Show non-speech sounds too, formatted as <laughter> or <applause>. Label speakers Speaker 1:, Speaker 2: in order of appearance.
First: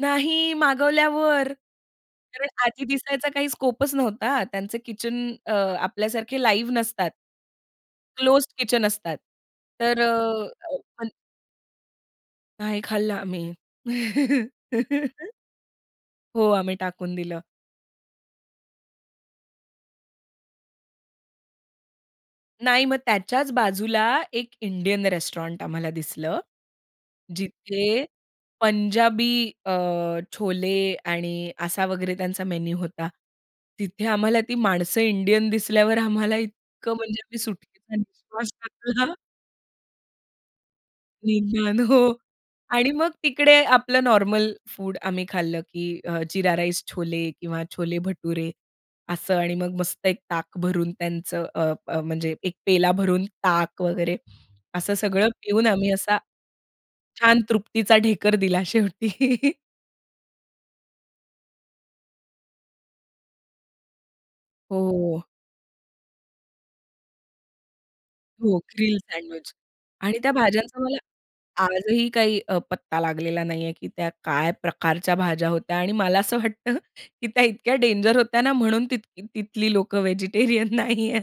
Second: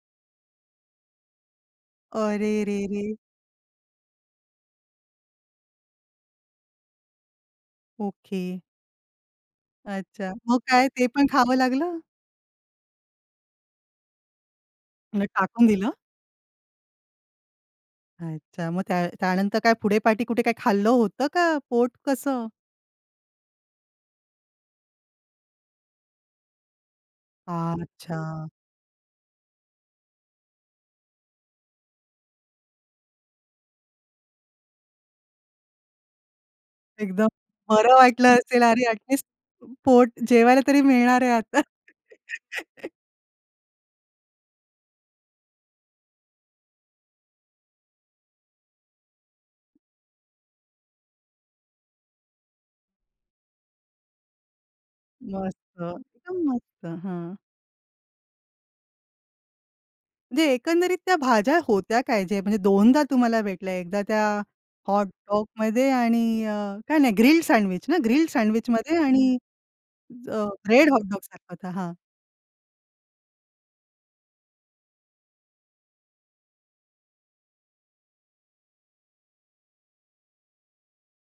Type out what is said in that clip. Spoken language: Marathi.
Speaker 1: नाही मागवल्यावर, कारण
Speaker 2: अरे रे
Speaker 1: आधी
Speaker 2: रे!
Speaker 1: दिसायचा काही स्कोप नव्हता. त्यांचे किचन अ, आपल्यासारखे लाईव्ह नसतात. Closed
Speaker 2: okay.
Speaker 1: किचन असतात. तर
Speaker 2: अच्छा.
Speaker 1: अ,
Speaker 2: मग काय ते
Speaker 1: आपण
Speaker 2: पण खावं लागलं?
Speaker 1: नाही खाल्लं आम्ही.
Speaker 2: मग
Speaker 1: <giggles>
Speaker 2: टाकून दिलं?
Speaker 1: हो, आम्ही टाकून दिलं.
Speaker 2: अच्छा. मग त्या त्यानंतर काय पुढे-पाठी कुठे काय खाल्लं होतं का? पोट कसं?
Speaker 1: नाही. मग त्याच्याच बाजूला एक इंडियन रेस्टॉरंट आम्हाला दिसलं. जिथे
Speaker 2: अच्छा!
Speaker 1: पंजाबी अ, छोले आणि असा वगैरे त्यांचा मेनू होता. तिथे आम्हाला ती माणसं इंडियन दिसल्यावर आम्हाला इतकं म्हणजे
Speaker 2: एकदम
Speaker 1: आम्ही
Speaker 2: बरं
Speaker 1: सुटकेचा
Speaker 2: वाटलं
Speaker 1: निश्वास
Speaker 2: असेल, अरे
Speaker 1: टाकला ना
Speaker 2: ॲटलीस्ट पोट जेवायला तरी मिळणार आहे आता.
Speaker 1: निदान हो
Speaker 2: <chuckles>
Speaker 1: आणि मग तिकडे आपलं नॉर्मल फूड आम्ही खाल्लं की अ, जीरा राईस छोले किंवा छोले भटुरे, असं आणि मग मस्त एक ताक भरून त्यांचं अ, अ, म्हणजे एक पेला भरून ताक वगैरे असं सगळं पिऊन
Speaker 2: मस्त
Speaker 1: आम्ही असा,
Speaker 2: एकदम मस्त! हं.
Speaker 1: छान तृप्तीचा ढेकर दिला शेवटी. <chuckles>
Speaker 2: म्हणजे एकंदरीत त्या भाज्या होत्या काय? जे म्हणजे दोनदा तुम्हाला भेटल्या एकदा त्या
Speaker 1: हो.
Speaker 2: हॉटडॉगमध्ये आणि अ, काय नाही ग्रिल्ड सँडविच ना? ग्रिल्ड
Speaker 1: हो,
Speaker 2: सँडविचमध्ये
Speaker 1: ग्रिल
Speaker 2: आणि
Speaker 1: सँडविच आणि
Speaker 2: ज
Speaker 1: त्या भाज्यांचा
Speaker 2: ब्रेड
Speaker 1: मला
Speaker 2: हॉटडॉगसारखा होता, हां.
Speaker 1: आजही काही अ, पत्ता लागलेला नाही आहे की त्या काय प्रकारच्या भाज्या होत्या? आणि मला असं वाटतं की त्या इतक्या डेंजर होत्या ना म्हणून तिथ तिथली लोकं व्हेजिटेरियन नाही आहेत.